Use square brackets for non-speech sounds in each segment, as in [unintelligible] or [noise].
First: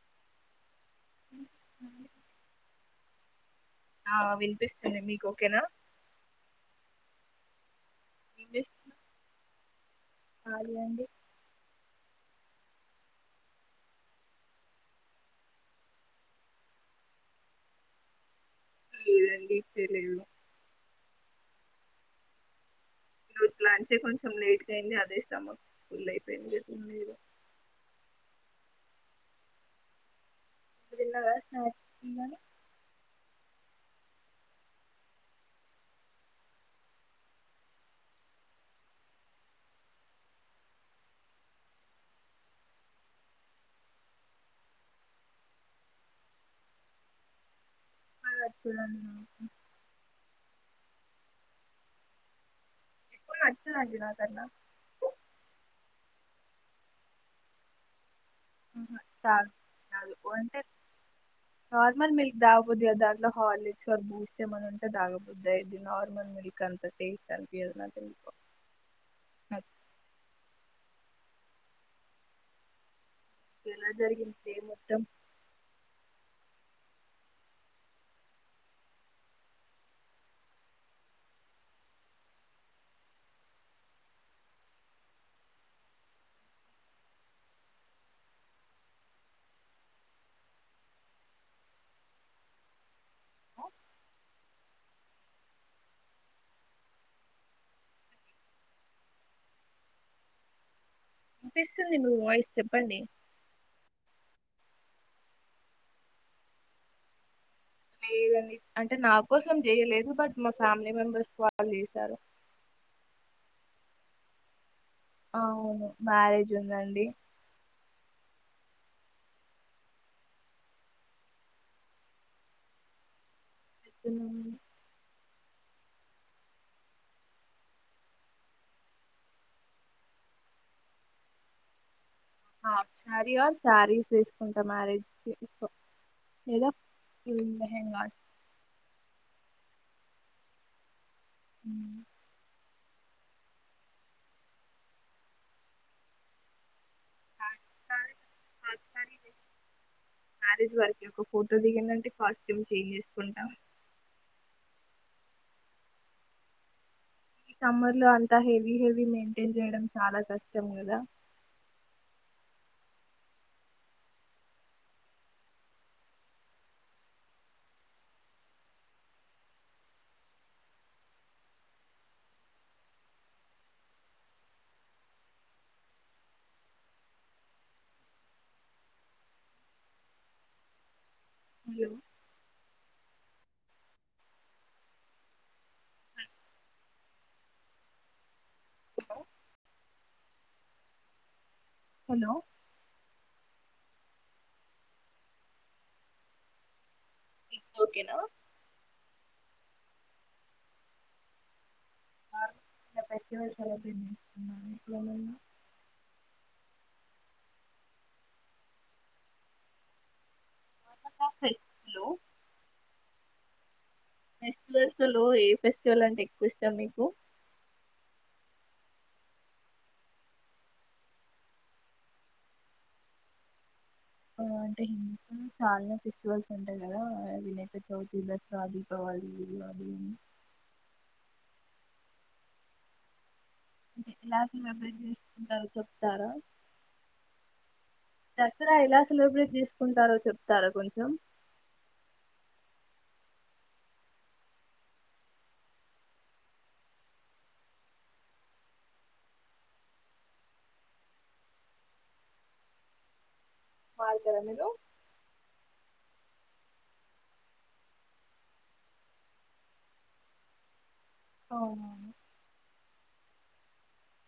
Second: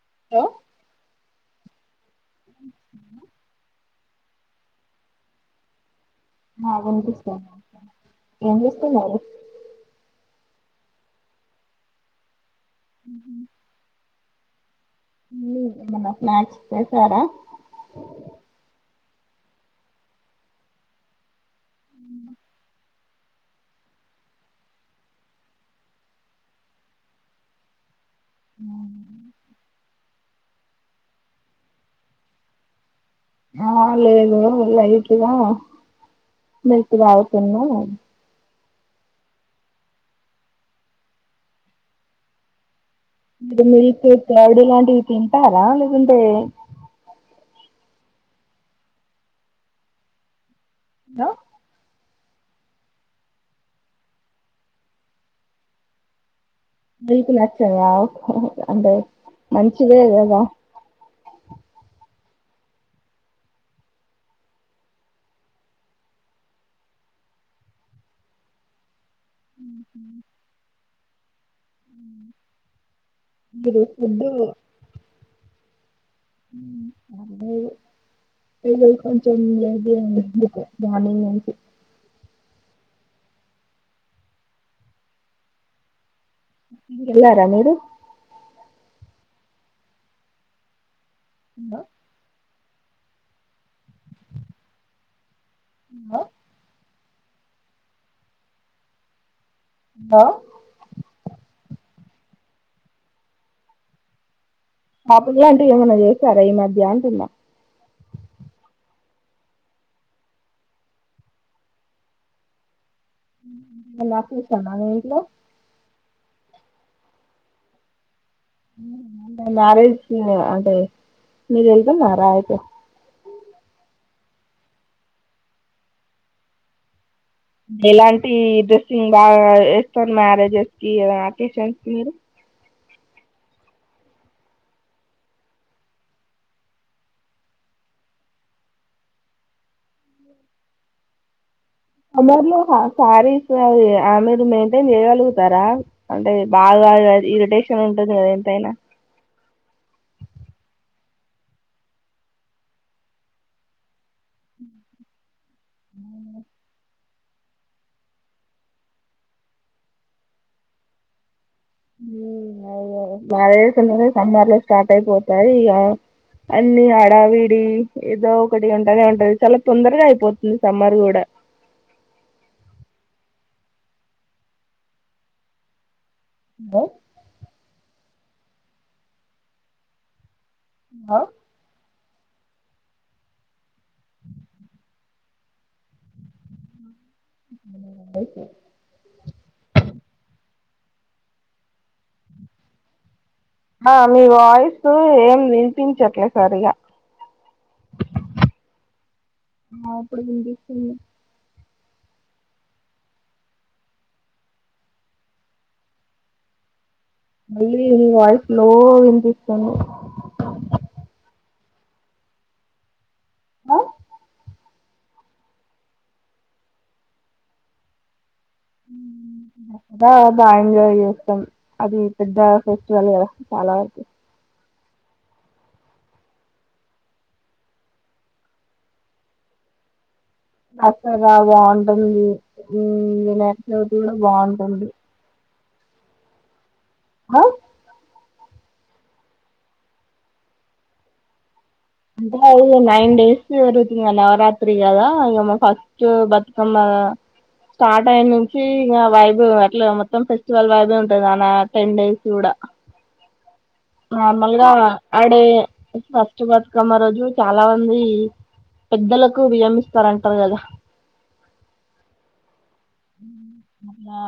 [unintelligible] వో ఆ ఆ వినిపిస్తుంది మీకు ఓకేనా ఆ వినిపిస్తున్ ఏం చేస్తున్నారు కాలి అండి ఆ [unintelligible] స్నాక్స్ చేసారా [unintelligible] చేయలేదు రోజు లంచే కొంచెం లేట్గా అయింది అదే స్టమక్ ఫుల్ అయిపోయింది క లేద అ తిన్నారా [unintelligible] ఆ లేదు లైట్గా మిల్క్ తగుతున్నా మీరు మిల్క్ కౌడ లాంటివి తింటారా లేదంటే [unintelligible] [unintelligible] [unintelligible] మీకు నచ్చాయా అంటే ఆహా కాదు మంచిదే కాదు కదా అంటే నార్మల్ మిల్క్ తాగ బుద్ధి గాదు దాంట్లో హార్లిక్గాని బూస్ట్ ఏమైనా ఉంటే తాగబుద్ధి అయిద్ది నార్మల్ మిల్క్ అంత టేస్ట్ అనిపియదు నాకు ఎందుకో మీరు ఎలా ఫుడ్ జరిగింది మొత్తం అదే [unintelligible] మార్నింగ్ [unintelligible] ఎలార మీరు అ ఆ ఆ పిస్తుంది మీ వాయిస్ చెప్పండి [unintelligible] లాంటివి ఏమన్నా చేశారా ఈ మధ్య అంటున్నా లేదండి అంటే నా కోసం చేయలేదు బట్ మా ఫ్యామిలీ మెంబర్స్ వాళ్ళు చేశారు [unintelligible] అ అవును మ్యారేజ్ ఉందండి మారేజ అంటే మీ వెళ్తున్నారా అతే మ్మ్ ఎలాంటి డ్రెస్సింగ్ బాగా ఏస్తారు మ్యారేజెస్ అకేషన్షన్స్ కి మీరు ఆ సారీ శారీస్ తీసుకుంటా మ్యారేజ్ కి ఎక్కువ లేదా మ్మ్ లెహంగాస్ మ్మ్ అందరిలో శారీస్ అ ఆ మీరు మెయింటైన్ చేయగలుగుతారా అంటే బాగా ఇరిటేషన్ ఉంటది కదా ఎంతైనా హాఫ్ సారీ మ్యారేజ్ వరకే ఒక ఫోటో దిగందంటే కాస్ట్యూమ్ చేంజ్ చేసుకుంటాం మ్మ్ సమ్మర్ లో అంతా హెవీ హెవీ మెయింటైన్ చేయడం చాలా కష్టం కదా మ్మ్ అవును మ్యారేజస్ సమ్మర్ లో స్టార్ట్ అయిపోతాయి ఇగ అన్ని అడావిడి ఏదో ఒకటి ఉంటనే ఉంటది చాలా తొందరగా అయిపోతుంది సమ్మర్ కూడా బో ఆ [inaudible] మ్మ్ అయిపాయ్ హలో ఆ మీ వాయిస్ ఏం వినిపించట్లే సరిగా ఓకేనా ఆ ఇప్పుడిపిస్తుంది [unintelligible] ఇప్పుడు [unintelligible] మళ్ళీ నీ వాయిస్ లో వినిపిస్తుంది హలో ఫెస్టివల్స్ లో ఏ ఫెస్టివల్ అంటే ఎక్కువ ఇష్టం మీకు మ్మ్ బాగా బాగా ఎంజాయ్ చేస్తాం అది పెద్ద ఫెస్టివల్ కదా చాలా వరకు ఆ అంటే హిందు చాలా ఫెస్టివల్స్ ఉంటాయి కదా వినయక చవితి దసరా దీపావళి అది దసరా బాగుంటుంది మ్మ్ [unintelligible] అంటే ఎలా బాగుంటుంది సెలెబ్రేట్ చేసుకుంటారు చెప్తారా హ దసరా ఎలా సెలెబ్రేట్ చేసుకుంటారో చెప్తారా కొంచెం అంటే అది నైన్ డేస్ జరుగుతు ఇం నవరాత్రి కదా ఇక ఫస్ట్ బతుకమ్మ స్టార్ట్ అయిన నుంచి ఇగ వైభవ్ అట్లా మొత్తం ఫెస్టివల్ వైభవ ఉంటది నాన్న టెన్ డేస్ కూడా వాడతారా మీరు నార్మల్గా అడే ఫస్ట్ బతుకమ్మ రోజు చాలా మంది పెద్దలకు వియమిస్తారంటారు కదా అవునవును మ్మ్ మల్లా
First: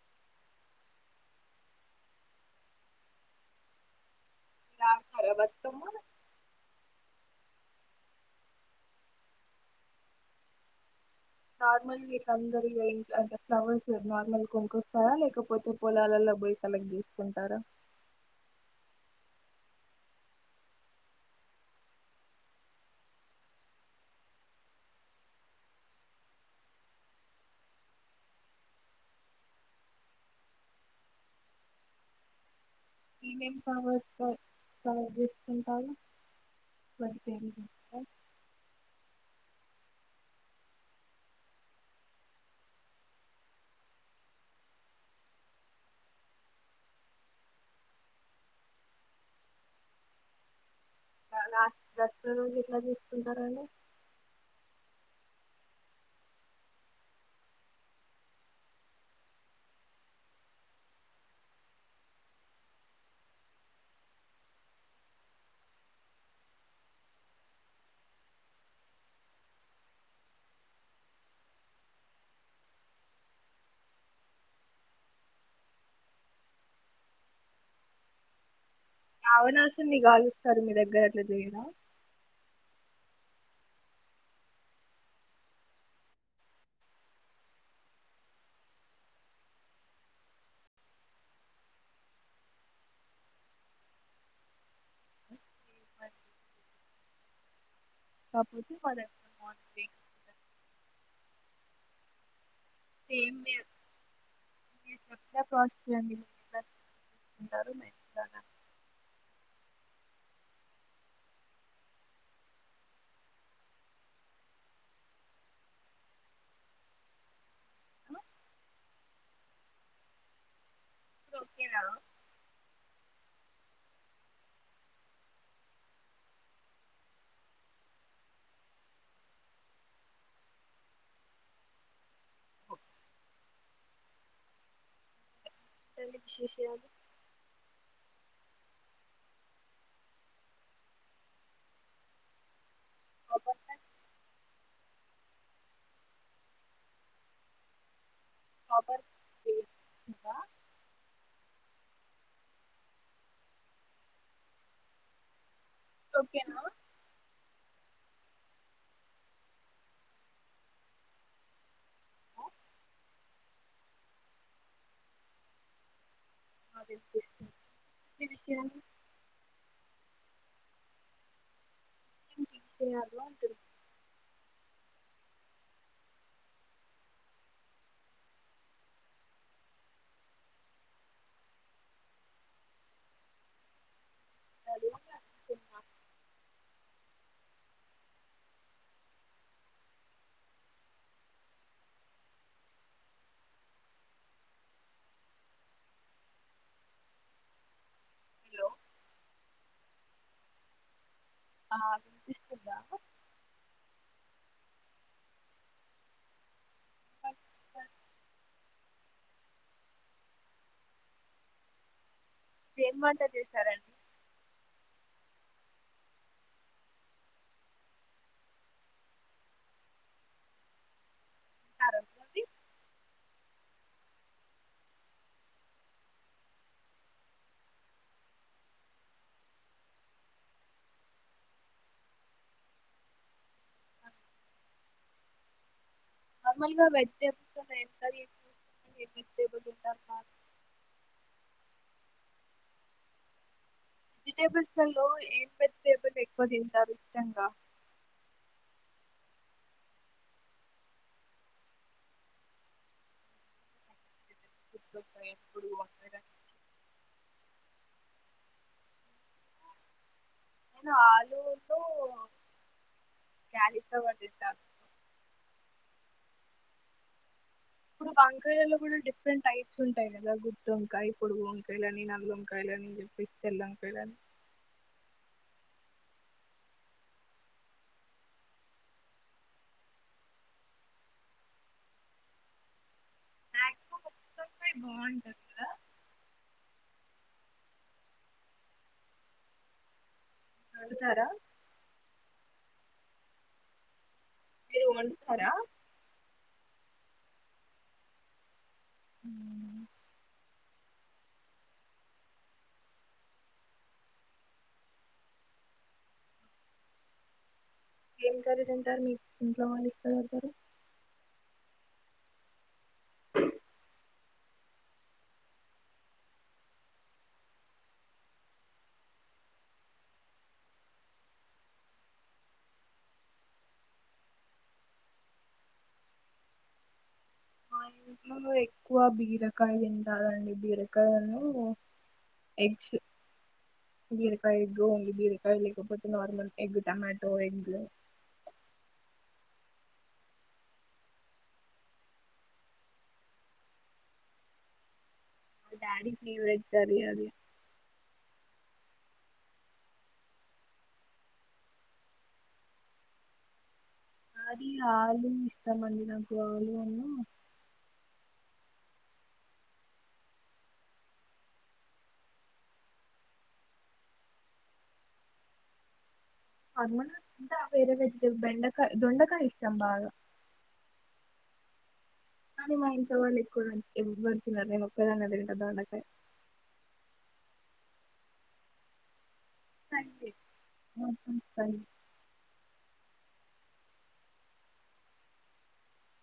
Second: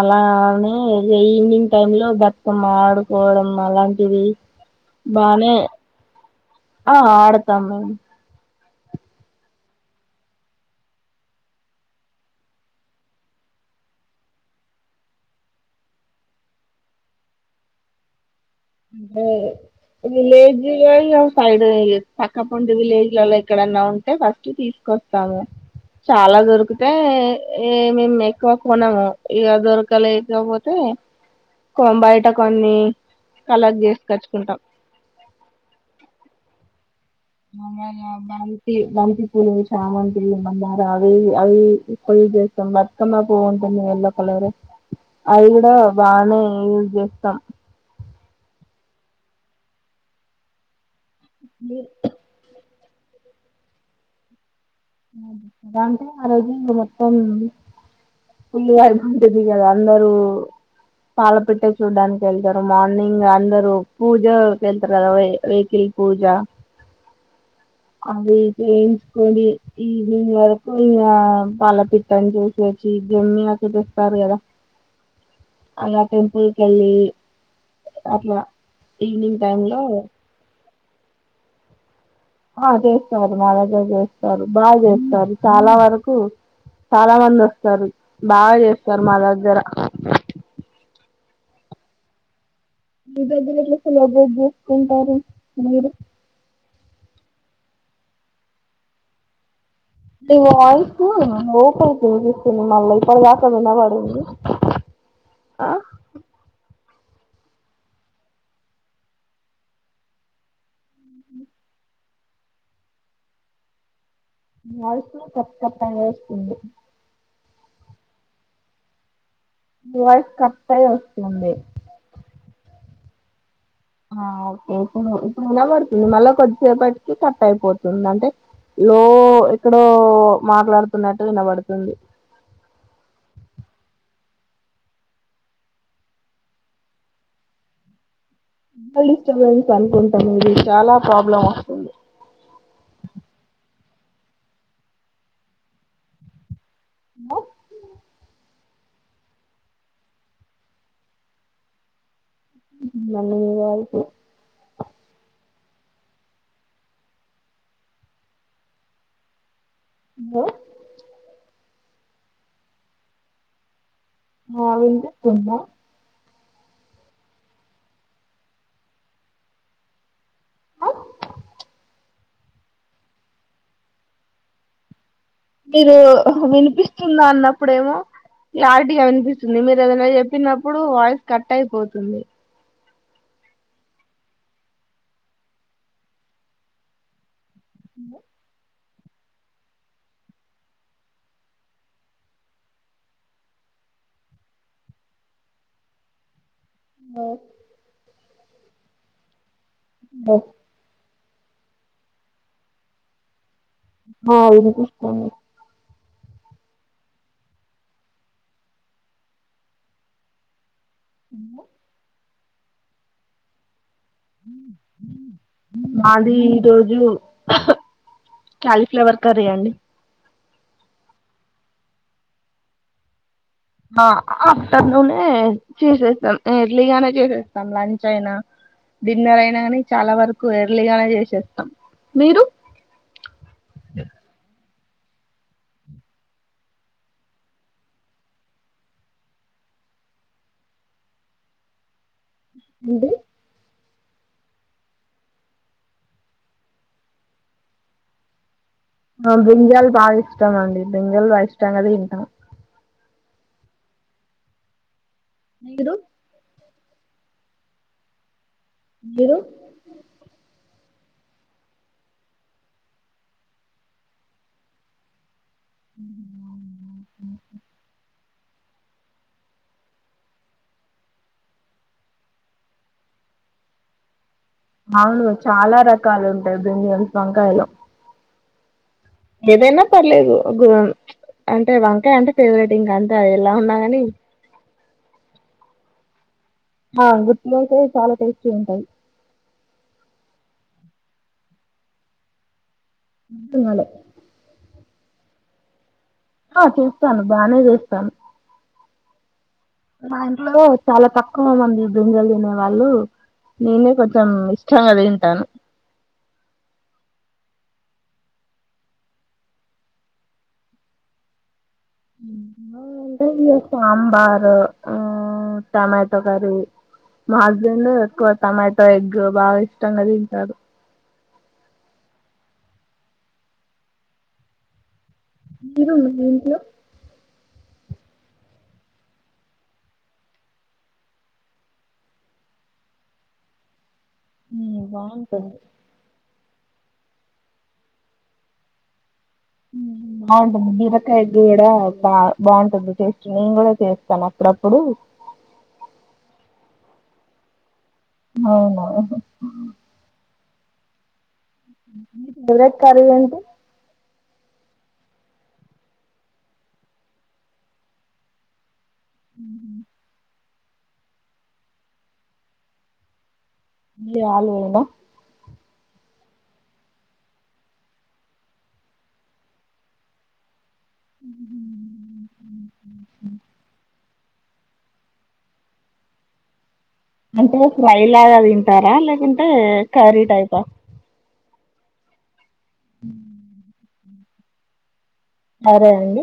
అలానే ఈవినింగ్ టైమ్ లో బతుకమ్మ ఆడుకోవడం అలాంటివి మీరు ఆడుతారా బానే బతుకమ్మ ఆ ఆడతాం మేమ్ నార్మల్ వీళందరి అంటే ఫ్లవర్స్ నార్మల్ కొనుకొస్తారా లేకపోతే పొలాలలో పోయి కలెక్ట్ చేసుకుంటారా అంటే విలేజ్లో సైడ్ పక్కపండి విలేజ్లలో ఎక్కడన్నా ఉంటే ఫస్ట్ తీసుకొస్తాము చాలా దొరికితే ఏ మేము ఎక్కువ కొనము ఇక దొరకలేకపోతే కొంబయట కొన్ని ఏమేమీ కలెక్ట్ కొనకాచ్ క చేసుకచ్చుకుంటాం కలెక్ట్ చేసుకుంటారు వాటి పేర్లు బంతి బంతి పూలు చామంతి మందార అవి అవి యూజ్ చేస్తాం బతుకమ్మ పువ్వు ఉంటుంది ఎల్లో కలర్ అవి కూడా బానే యూజ్ చేస్తాం [inaudible] ఉంటనండి ంటే ఆ రోజు మొత్తం పుల్లిగాయ పంటది కదా అందరుూ పాల పెట్టే చూడ్డానికి వెళ్తారు మార్నింగ్ అందరుూ పూజక వెళ్తారు కదా వెహకిల్ పూజ అది చేయించుకని ఈవింగ్ వరకు ఇంగ వాళ్ళ పిట్టని చూసేసి దున్ని అ చూపిస్తారు కదా అలా టెంపుల్ కి వెళ్ళి అట్లా ఈవినింగ్ అవునా టైమ్ లో [unintelligible] మీ దగ్గర గర్ల [unintelligible] ఆ చేస్తారు మా దగ్గర చేస్తారు బాగా చేస్తారు చాలా వరకు చాలా మంది వస్తారు బాగా చేస్తారు మా దగ్గర మీ దగ్గర ఎలా సెలెబ్రేట్ చేసుకుంటారు మీరు [unintelligible] అంటే వాయిస్ [unintelligible] సినిమల్ల ఇప్పుడు సేమ్ దాకా మీరు వినబడింది మీరు చెప్పిన ప్రాసెస్ అండి మీరు ఎట్లా [unintelligible] వాయిస్ కట్ కట్ అయి వస్తుంది హ వాయిస్ కట్ అయ్యి వస్తుంది ఓకేనా ఓకే ఇ ఇప్పుడు వినబడుతుంది మళ్ళా కొద్దిసేపటికి కట్ అయిపోతుంది అంటే లో ఎక్కడో మాట్లాడుతున్నట్టు వినబడుతుంది ఇంకేంటి విశేషాలు ల్ డిస్టర్బెన్స్ అనుకుంటాం ఇది చాలా ప్రాబ్లం వస్తుంది కాపర్ [unintelligible] [unintelligible] [unintelligible] ఓకేనా హలో ఆ వినిపిస్తుందా ఆ వినిపిస్తుంది ఇంకేంటి విషయాలు ఇంకేంటి విషయాలు అంటున్న మీరు వినిపిస్తుంద అన్నప్పుడ ఏమో క్లారిటీగా వినిపిస్తుంది మీరు ఏదనా చెప్పినప్పుడు వాయిస్ కట్ అయిపోతుంది అంటున్నారు హలో హలో హలో హలో ఆ వినిపిస్తుందా ఆ వినిపిస్తుంది [unintelligible] ఏం వంట చేశారండి మాది ఈ రోజు కాలీఫ్లవర్ కర్రీ అండి ఆ రోజుది ఆఫ్టర్నూనే చేసేస్తాం ఎర్లీగానే చేసేస్తాం లంచ్ అయినా డిన్నర్ అయినా కాని చాలా వరకు ఎర్లీగానే చేసేస్తాం మీరు నార్మల్గా వెజిటేబుల్స్ వెజ్ కర్రీస్ [unintelligible] అండి వెజిటేబుల్స్లలో ఏం పెజిటేబుల్ ఎక్కువ తింటారు ఇష్టంగా ఆ బ్రింజల్ బాగా ఇష్టం అండి బ్రింజల్ బాగా ఇష్టంగా తింటా గుత్తొక్కాయ, ఎప్పుడు అందరూ వంకాయ మీరు నేను ఆలుతో క్యాలీఫ్లవర్ తింటా [unintelligible] ఇప్పుడు వంకాయలలో కూడా డిఫరెంట్ టైప్స్ ఉంటాయి కదా గుత్త వంకాయ పొడుగు వంకాయలు అని నల్ల వంకాయలు అని చెప్పేసి తెల్ల వంకాయలుని అవును చాలా రకాలు ఉంటాయి బ్రింజల్స్ వంకాయలు ఏదైనా పర్లేదు అంటే వంకాయ అంటే ఫేవరెట్ ఇంక అంత ఎలా ఉన్నా గని [unintelligible] బాగుంటుందిా కదా ఆ గుర్తి అయితే చాలా టేస్టీ ఉంటాయి అ తార అంతన్నాళ మీరు వంటతారా ఆ చేస్తాను బానే చేస్తాను ఉ మా ఇంట్లో చాలా తక్కువ మంది బింజలు తినే వాళ్ళు నేనే కొంచెం ఇష్టంగా తింటాను ఏం జరదుంటారు మీకు ఇంట్లో వాళ్ళ ఇస్తకోగగుతారు సాంబారు టమాటో కర్రీ మా హస్బెండ్ ఎక్కువ టమాటో ఎగ్ బాగా ఇష్టంగా తింటారు మీరు ఏంటి ఆ ఇంలో ఎక్కువ బీరకాయ తి బీరకాయలను ఎగ్స్ బీరకాయ ఉమ్ ఎగ్ బాగుంటుంది బీరకాయలపోతే నార్మల్ ఎగ్ టొమాటో ఎగ్ బాగుంటుంది బిరకాయగ్ కూడా బా బాగుంటుంది టేస్ట్ నేను కూడా చేస్తాను అప్పుడప్పుడు డాడీ ఫేవరెట్ కర్రీ అది అవునా ఫవరెట్ క ఏంట నాది ఆలు ఇష్టమండి నాకులు అన్న ఉ ఉ ఇ ఆలు వంద అక ఇంటా వేర వెజటబ బెండకాయ దొండకాయ ఇష్టం బాగా అ మా ఇం సవాల ఎకు ఎవ్వరి డిన్నర్ నేను ఒక్కదాన్నే తింటా దొండకాయ్ అంటే ఫ్రైలాగ తింటారా లేదా కర్రీ ఉ హమ్ ఫ్రై ఉమ్ సరే అండి